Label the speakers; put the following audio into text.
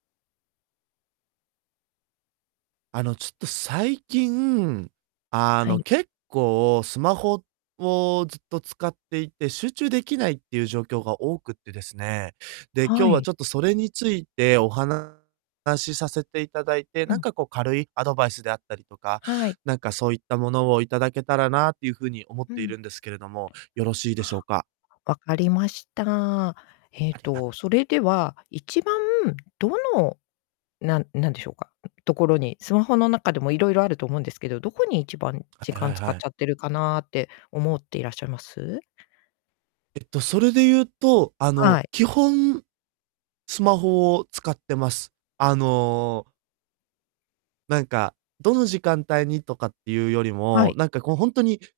Speaker 1: あの、ちょっと最近、あ
Speaker 2: は
Speaker 1: の、
Speaker 2: い。
Speaker 1: 結構スマホをずっと使っていて、集中できないっていう状況が多くってですね。で、今
Speaker 2: は
Speaker 1: 日は
Speaker 2: い。
Speaker 1: ちょっとそれについてお話させていただいて、
Speaker 2: う
Speaker 1: なん
Speaker 2: ん。
Speaker 1: かこう軽いアドバイスであったりとか、
Speaker 2: はい。
Speaker 1: なんかそういったものをいただけたらなっていうふうに思っ
Speaker 2: う
Speaker 1: ている
Speaker 2: ん。
Speaker 1: んですけれども、よろしいでしょうか？
Speaker 2: あ、わかりました。え
Speaker 1: あ
Speaker 2: っ
Speaker 1: りがと
Speaker 2: と、それでは、一番どの、なんなんでしょうか、ところに、スマホの中でも色々あると思うんですけど、どこに一番
Speaker 1: は
Speaker 2: 時
Speaker 1: いは
Speaker 2: 間
Speaker 1: い
Speaker 2: 使っ
Speaker 1: はい。
Speaker 2: ちゃってるかなって思っていらっしゃいます？
Speaker 1: えっと、それで言うと、あ
Speaker 2: は
Speaker 1: の、
Speaker 2: い。
Speaker 1: 基本、スマホを使ってます。あのなんか、どの時間帯にとかっていうより
Speaker 2: は
Speaker 1: も、
Speaker 2: い。
Speaker 1: なんかこうほんとに